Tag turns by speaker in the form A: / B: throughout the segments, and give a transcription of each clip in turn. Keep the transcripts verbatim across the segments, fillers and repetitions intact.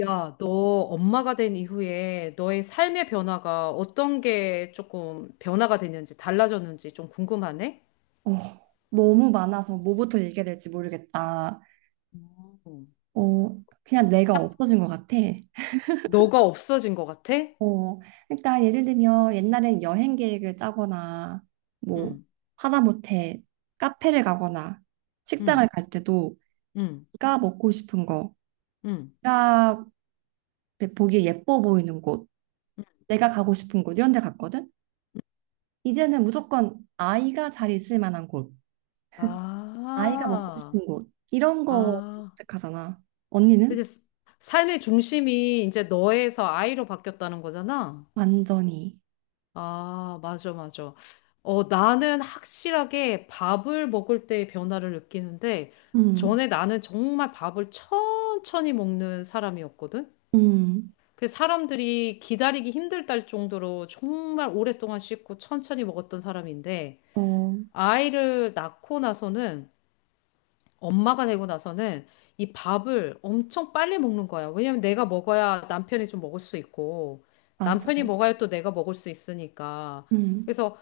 A: 야, 너 엄마가 된 이후에 너의 삶의 변화가 어떤 게 조금 변화가 됐는지 달라졌는지 좀 궁금하네?
B: 어, 너무 많아서 뭐부터 얘기해야 될지 모르겠다.
A: 음.
B: 어, 그냥 내가
A: 딱
B: 없어진 것 같아.
A: 너가 없어진 것 같아?
B: 어, 그러니까 예를 들면 옛날엔 여행 계획을 짜거나 뭐
A: 응,
B: 하다못해 카페를 가거나
A: 응,
B: 식당을 갈 때도
A: 응,
B: 내가 먹고 싶은 거,
A: 응.
B: 내가 그 보기에 예뻐 보이는 곳,
A: 응.
B: 내가 가고 싶은 곳 이런 데 갔거든. 이제는 무조건 아이가 잘 있을 만한 곳, 아이가 먹고
A: 아,
B: 싶은 곳 이런 거
A: 아.
B: 선택하잖아.
A: 이제
B: 언니는?
A: 삶의 중심이 이제 너에서 아이로 바뀌었다는 거잖아?
B: 완전히.
A: 아, 맞아, 맞아. 어, 나는 확실하게 밥을 먹을 때 변화를 느끼는데,
B: 음.
A: 전에 나는 정말 밥을 천천히 먹는 사람이었거든?
B: 음,
A: 그 사람들이 기다리기 힘들다 정도로 정말 오랫동안 씹고 천천히 먹었던 사람인데,
B: 어,
A: 아이를 낳고 나서는, 엄마가 되고 나서는 이 밥을 엄청 빨리 먹는 거야. 왜냐면 내가 먹어야 남편이 좀 먹을 수 있고,
B: 맞아.
A: 남편이 먹어야 또 내가 먹을 수 있으니까.
B: 음,
A: 그래서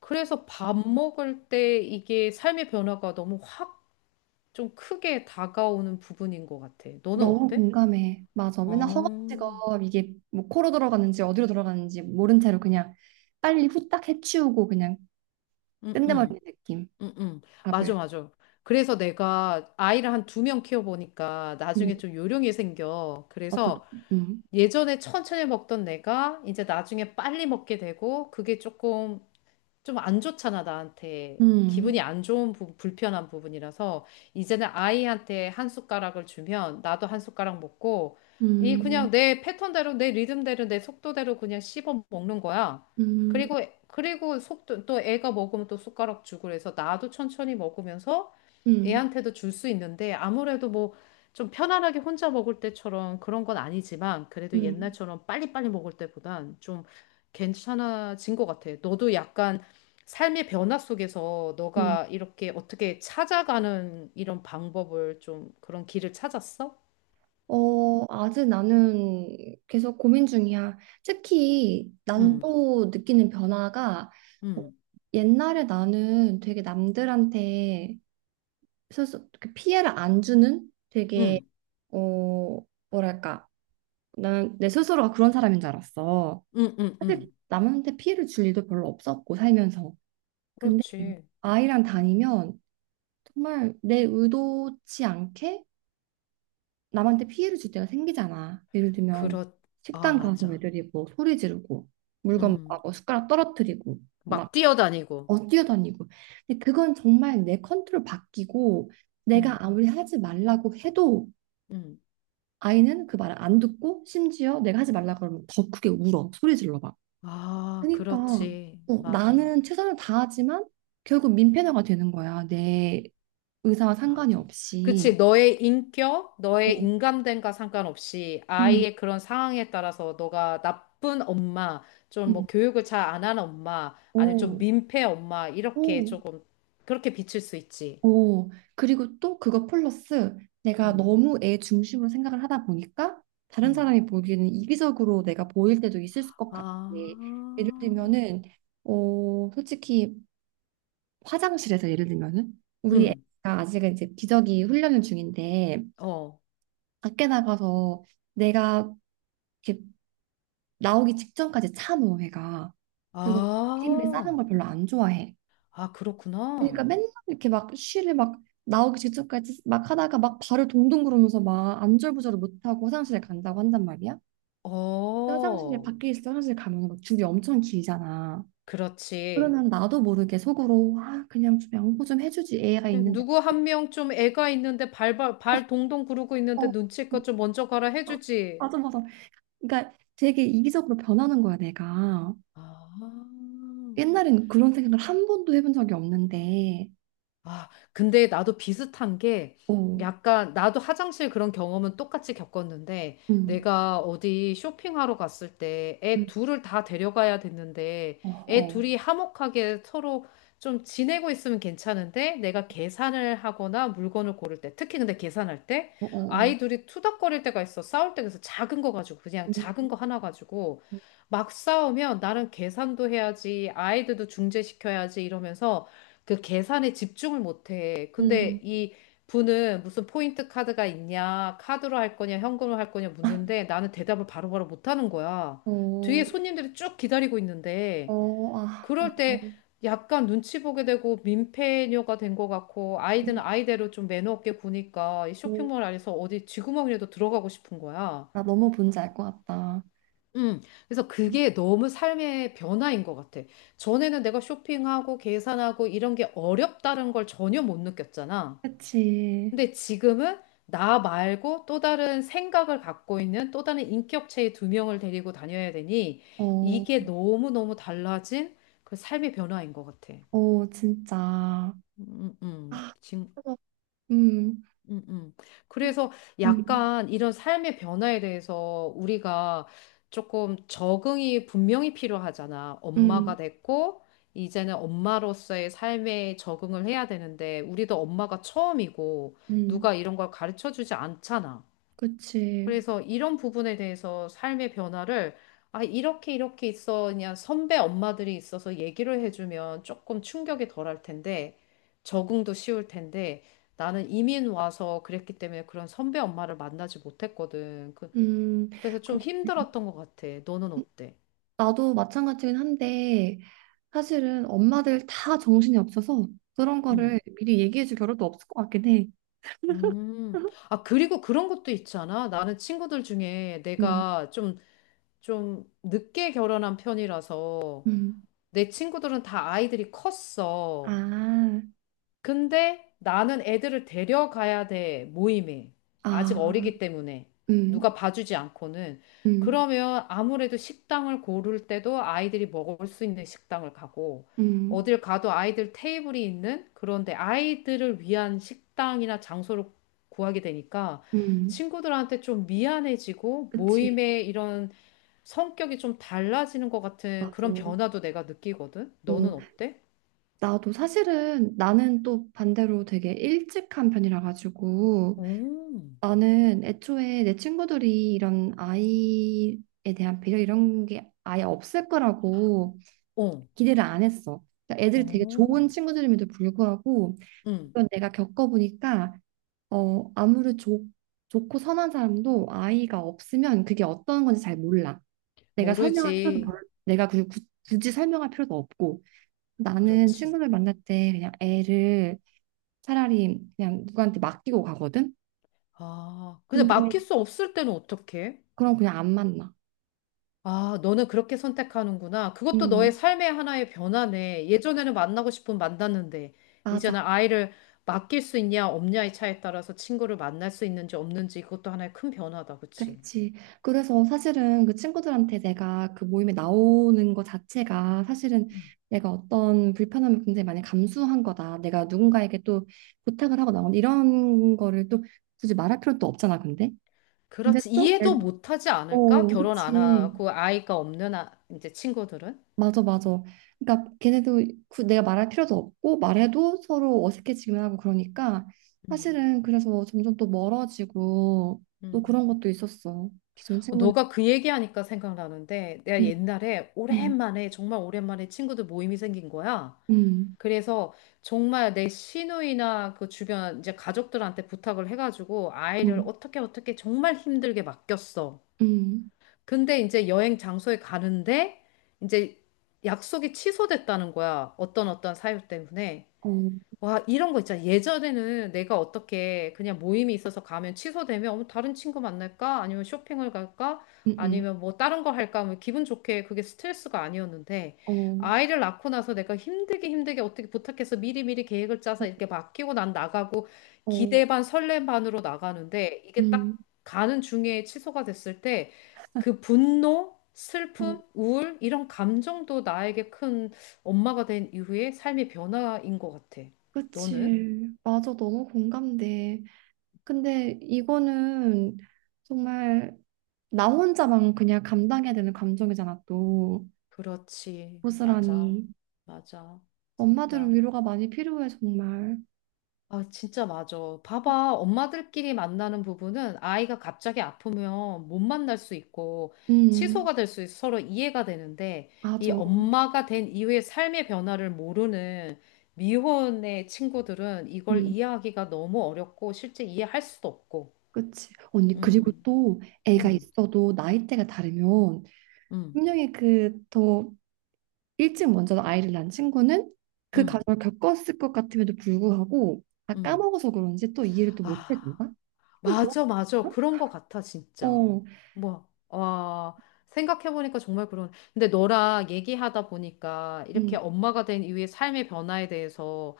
A: 그래서 밥 먹을 때 이게 삶의 변화가 너무 확 좀 크게 다가오는 부분인 것 같아. 너는
B: 너무
A: 어때?
B: 공감해. 맞아.
A: 어,
B: 맨날
A: 응,
B: 허겁지겁 이게 뭐 코로 들어가는지 어디로 들어가는지 모른 채로 그냥 빨리 후딱 해치우고 그냥
A: 응,
B: 끝내버리는
A: 응,
B: 느낌.
A: 응. 맞아,
B: 밥을.
A: 맞아. 그래서 내가 아이를 한 두 명 키워보니까
B: 음,
A: 나중에 좀 요령이 생겨.
B: 어떻게?
A: 그래서
B: 음,
A: 예전에 천천히 먹던 내가 이제 나중에 빨리 먹게 되고 그게 조금 좀 안 좋잖아, 나한테.
B: 음,
A: 기분이 안 좋은 부분, 불편한 부분이라서 이제는 아이한테 한 숟가락을 주면 나도 한 숟가락 먹고 이 그냥
B: 음,
A: 내 패턴대로 내 리듬대로 내 속도대로 그냥 씹어 먹는 거야.
B: 음,
A: 그리고 그리고 속도 또 애가 먹으면 또 숟가락 주고 그래서 나도 천천히 먹으면서
B: 음,
A: 애한테도 줄 수 있는데 아무래도 뭐 좀 편안하게 혼자 먹을 때처럼 그런 건 아니지만 그래도
B: 음,
A: 옛날처럼 빨리빨리 먹을 때보단 좀 괜찮아진 것 같아. 너도 약간 삶의 변화 속에서
B: 음.
A: 너가 이렇게 어떻게 찾아가는 이런 방법을 좀 그런 길을 찾았어?
B: 어, 아직 나는 계속 고민 중이야. 특히 나는
A: 응,
B: 또 느끼는 변화가 어,
A: 응,
B: 옛날에 나는 되게 남들한테 스스 그 피해를 안 주는 되게
A: 응,
B: 어 뭐랄까, 나는 내 스스로가 그런 사람인 줄 알았어.
A: 응, 응,
B: 사실
A: 응.
B: 남한테 피해를 줄 일도 별로 없었고 살면서. 근데
A: 그렇지.
B: 아이랑 다니면 정말 내 의도치 않게 남한테 피해를 줄 때가 생기잖아. 예를 들면
A: 그렇, 아,
B: 식당 가서
A: 맞아.
B: 애들이 뭐 소리 지르고 물건
A: 음,
B: 막 뭐 숟가락 떨어뜨리고 막
A: 막 뛰어다니고.
B: 뛰어다니고. 근데 그건 정말 내 컨트롤 바뀌고 내가
A: 음,
B: 아무리 하지 말라고 해도
A: 음.
B: 아이는 그 말을 안 듣고, 심지어 내가 하지 말라 그러면 더 크게 울어. 소리 질러 봐.
A: 아,
B: 그러니까
A: 그렇지.
B: 어,
A: 맞아.
B: 나는 최선을 다하지만 결국 민폐너가 되는 거야. 내 의사와 상관이
A: 맞아.
B: 없이.
A: 그치, 너의 인격, 너의
B: 어,
A: 인감됨과 상관없이
B: 음,
A: 아이의 그런 상황에 따라서 너가 나쁜 엄마, 좀 뭐
B: 음,
A: 교육을 잘 안 하는 엄마, 아니면 좀
B: 오,
A: 민폐 엄마, 이렇게
B: 오,
A: 조금, 그렇게 비칠 수 있지.
B: 오. 그리고 또 그거 플러스 내가
A: 음,
B: 너무 애 중심으로 생각을 하다 보니까 다른
A: 음.
B: 사람이 보기에는 이기적으로 내가 보일 때도 있을 것 같아.
A: 아,
B: 예를 들면은 어, 솔직히 화장실에서 예를 들면은, 우리
A: 음,
B: 애가 아직은 이제 기저귀 훈련 중인데
A: 어.
B: 밖에 나가서 내가 이렇게 나오기 직전까지 참어, 애가. 그리고 이름을 싸는
A: 아,
B: 걸 별로 안 좋아해.
A: 아,
B: 그러니까
A: 그렇구나.
B: 맨날 이렇게 막 쉬를 막 나오기 직전까지 막 하다가 막 발을 동동 구르면서 막 안절부절을 못하고 화장실에 간다고 한단 말이야. 근데 화장실에
A: 어,
B: 밖에 있어. 화장실 가면 막 줄이 엄청 길잖아.
A: 그렇지.
B: 그러면 나도 모르게 속으로, 아 그냥 좀 양보 좀 해주지 애가 있는데.
A: 누구 한 명 좀 애가 있는데 발발 발 동동 구르고 있는데
B: 어 음,
A: 눈치껏 좀 먼저 가라 해주지.
B: 맞아, 맞아. 그러니까 되게 이기적으로 변하는 거야, 내가.
A: 아,
B: 옛날엔 그런 생각을 한 번도 해본 적이 없는데.
A: 아, 근데 나도 비슷한 게
B: 어,
A: 약간 나도 화장실 그런 경험은 똑같이 겪었는데
B: 음,
A: 내가 어디 쇼핑하러 갔을 때
B: 음,
A: 애 둘을 다 데려가야 됐는데
B: 어,
A: 애
B: 어,
A: 둘이 화목하게 서로 좀 지내고 있으면 괜찮은데 내가 계산을 하거나 물건을 고를 때 특히 근데 계산할 때
B: 어, 어, 어,
A: 아이 둘이 투닥거릴 때가 있어 싸울 때 그래서 작은 거 가지고 그냥 작은
B: 음,
A: 거 하나 가지고 막 싸우면 나는 계산도 해야지 아이들도 중재시켜야지 이러면서 그 계산에 집중을 못해. 근데
B: 음,
A: 이 분은 무슨 포인트 카드가 있냐, 카드로 할 거냐, 현금으로 할 거냐 묻는데 나는 대답을 바로바로 못하는 거야. 뒤에
B: 어,
A: 손님들이 쭉 기다리고 있는데
B: 어, 아, 맞아.
A: 그럴 때 약간 눈치 보게 되고 민폐녀가 된 것 같고 아이들은
B: 음,
A: 아이대로 좀 매너 없게 구니까 이
B: 음.
A: 쇼핑몰 안에서 어디 쥐구멍이라도 들어가고 싶은 거야.
B: 나 너무 뭔지 알 것 같다.
A: 음, 그래서 그게 너무 삶의 변화인 것 같아. 전에는 내가 쇼핑하고 계산하고 이런 게 어렵다는 걸 전혀 못 느꼈잖아.
B: 그치.
A: 근데 지금은 나 말고 또 다른 생각을 갖고 있는 또 다른 인격체의 두 명을 데리고 다녀야 되니
B: 어,
A: 이게 너무너무 달라진 그 삶의 변화인 것 같아.
B: 어, 진짜.
A: 음, 음.
B: 아,
A: 지금
B: 그래서, 음,
A: 음, 음.
B: 이-
A: 그래서
B: 음,
A: 약간 이런 삶의 변화에 대해서 우리가 조금 적응이 분명히 필요하잖아.
B: 음,
A: 엄마가 됐고, 이제는 엄마로서의 삶에 적응을 해야 되는데, 우리도 엄마가 처음이고,
B: 음,
A: 누가 이런 걸 가르쳐 주지 않잖아.
B: 그치.
A: 그래서 이런 부분에 대해서 삶의 변화를 아, 이렇게 이렇게 있어. 그냥 선배 엄마들이 있어서 얘기를 해주면 조금 충격이 덜할 텐데 적응도 쉬울 텐데 나는 이민 와서 그랬기 때문에 그런 선배 엄마를 만나지 못했거든. 그,
B: 음,
A: 그래서 좀
B: 그럼
A: 힘들었던 것 같아. 너는 어때?
B: 나도 마찬가지긴 한데, 사실은 엄마들 다 정신이 없어서 그런
A: 음.
B: 거를 미리 얘기해 줄 겨를도 없을 것 같긴 해.
A: 음. 아, 그리고 그런 것도 있잖아. 나는 친구들 중에
B: 음,
A: 내가 좀, 좀 늦게 결혼한 편이라서
B: 음.
A: 내 친구들은 다 아이들이 컸어.
B: 아,
A: 근데 나는 애들을 데려가야 돼, 모임에. 아직
B: 아,
A: 어리기 때문에.
B: 음,
A: 누가 봐주지 않고는.
B: 음,
A: 그러면 아무래도 식당을 고를 때도 아이들이 먹을 수 있는 식당을 가고,
B: 음,
A: 어딜 가도 아이들 테이블이 있는 그런데 아이들을 위한 식당이나 장소를 구하게 되니까
B: 음.
A: 친구들한테 좀 미안해지고
B: 그치.
A: 모임의 이런 성격이 좀 달라지는 것 같은
B: 맞아.
A: 그런
B: 어,
A: 변화도 내가 느끼거든. 너는 어때?
B: 나도 사실은 나는 또 반대로 되게 일찍 한 편이라 가지고
A: 오,
B: 나는 애초에 내 친구들이 이런 아이에 대한 배려 이런 게 아예 없을 거라고
A: 어,
B: 기대를 안 했어. 그러니까 애들이 되게
A: 어.
B: 좋은 친구들임에도 불구하고,
A: 응,
B: 그건 내가 겪어보니까 어, 아무리 좋, 좋고 선한 사람도 아이가 없으면 그게 어떤 건지 잘 몰라. 내가
A: 모르지.
B: 설명할 필요도 별로, 내가 그 구- 굳이 설명할 필요도 없고. 나는
A: 그렇지.
B: 친구들 만날 때 그냥 애를 차라리 그냥 누구한테 맡기고 가거든.
A: 아, 근데
B: 근데
A: 맡길 수 없을 때는 어떡해?
B: 그럼 그냥 안 만나.
A: 아, 너는 그렇게 선택하는구나. 그것도 너의
B: 음,
A: 삶의 하나의 변화네. 예전에는 만나고 싶으면 만났는데, 이제는
B: 맞아.
A: 아이를 맡길 수 있냐, 없냐의 차에 따라서 친구를 만날 수 있는지 없는지 그것도 하나의 큰 변화다. 그치?
B: 그치. 그래서 사실은 그 친구들한테 내가 그 모임에 나오는 것 자체가 사실은 내가 어떤 불편함을 굉장히 많이 감수한 거다. 내가 누군가에게 또 부탁을 하고 나온 이런 거를 또 굳이 말할 필요도 없잖아, 근데. 근데
A: 그렇지.
B: 또,
A: 이해도
B: 애-
A: 못하지 않을까?
B: 어,
A: 결혼 안
B: 그치.
A: 하고 아이가 없는 아, 이제 친구들은?
B: 맞아, 맞아. 그러니까 걔네도 구- 내가 말할 필요도 없고, 말해도 서로 어색해지기만 하고, 그러니까
A: 음,
B: 사실은 그래서 점점 또 멀어지고 또
A: 음.
B: 그런 것도 있었어. 기존 친구들.
A: 너가 그 얘기하니까 생각나는데 내가
B: 음,
A: 옛날에
B: 음,
A: 오랜만에 정말 오랜만에 친구들 모임이 생긴 거야.
B: 음.
A: 그래서 정말 내 시누이나 그 주변 이제 가족들한테 부탁을 해가지고 아이를
B: 음,
A: 어떻게 어떻게 정말 힘들게 맡겼어.
B: 음,
A: 근데 이제 여행 장소에 가는데 이제 약속이 취소됐다는 거야. 어떤 어떤 사유 때문에.
B: 어, 음,
A: 와, 이런 거 있잖아. 예전에는 내가 어떻게 그냥 모임이 있어서 가면 취소되면 어머, 다른 친구 만날까? 아니면 쇼핑을 갈까?
B: 음,
A: 아니면 뭐 다른 거 할까? 뭐 기분 좋게 그게 스트레스가 아니었는데
B: 어,
A: 아이를 낳고 나서 내가 힘들게 힘들게 어떻게 부탁해서 미리미리 계획을 짜서
B: 어,
A: 이렇게 맡기고 난 나가고
B: 어,
A: 기대 반 설렘 반으로 나가는데 이게 딱
B: 음,
A: 가는 중에 취소가 됐을 때 그 분노,
B: 어,
A: 슬픔, 우울 이런 감정도 나에게 큰 엄마가 된 이후에 삶의 변화인 것 같아. 너는?
B: 그치. 맞아, 너무 공감돼. 근데 이거는 정말 나 혼자만 그냥 감당해야 되는 감정이잖아, 또.
A: 그렇지. 맞아.
B: 고스란히.
A: 맞아.
B: 엄마들은
A: 진짜.
B: 위로가 많이 필요해, 정말.
A: 아, 진짜 맞아. 봐봐. 엄마들끼리 만나는 부분은 아이가 갑자기 아프면 못 만날 수 있고
B: 음,
A: 취소가 될 수 있어 서로 이해가 되는데 이
B: 맞아.
A: 엄마가 된 이후의 삶의 변화를 모르는 미혼의 친구들은 이걸
B: 음,
A: 이해하기가 너무 어렵고 실제 이해할 수도 없고.
B: 그치. 언니, 그리고
A: 음.
B: 또 애가
A: 음.
B: 있어도 나이대가 다르면
A: 음.
B: 분명히 그더 일찍 먼저 아이를 낳은 친구는 그
A: 음.
B: 과정을 겪었을 것 같음에도 불구하고 다
A: 음.
B: 까먹어서 그런지 또 이해를 또
A: 아.
B: 못해준다? 좀 그런
A: 맞아, 맞아.
B: 거?
A: 그런 거 같아, 진짜.
B: 어,
A: 뭐, 와, 생각해보니까 정말 그런. 근데 너랑 얘기하다 보니까 이렇게
B: 음,
A: 엄마가 된 이후의 삶의 변화에 대해서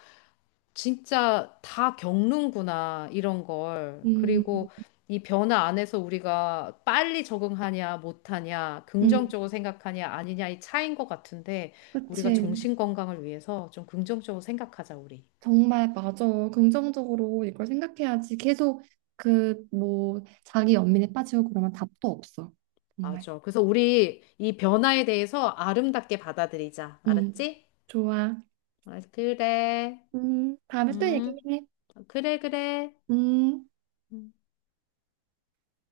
A: 진짜 다 겪는구나, 이런 걸.
B: 음,
A: 그리고 이 변화 안에서 우리가 빨리 적응하냐, 못하냐,
B: 음,
A: 긍정적으로 생각하냐, 아니냐, 이 차이인 것 같은데, 우리가
B: 그치.
A: 정신 건강을 위해서 좀 긍정적으로 생각하자, 우리.
B: 정말 맞아. 긍정적으로 이걸 생각해야지. 계속 그 뭐 자기 연민에 빠지고 그러면 답도 없어. 정말.
A: 맞아. 그래서 우리 이 변화에 대해서 아름답게 받아들이자.
B: 음,
A: 알았지?
B: 좋아.
A: 아, 그래.
B: 음, 다음에 또
A: 음,
B: 얘기해.
A: 아, 그래, 그래.
B: 음.
A: 음.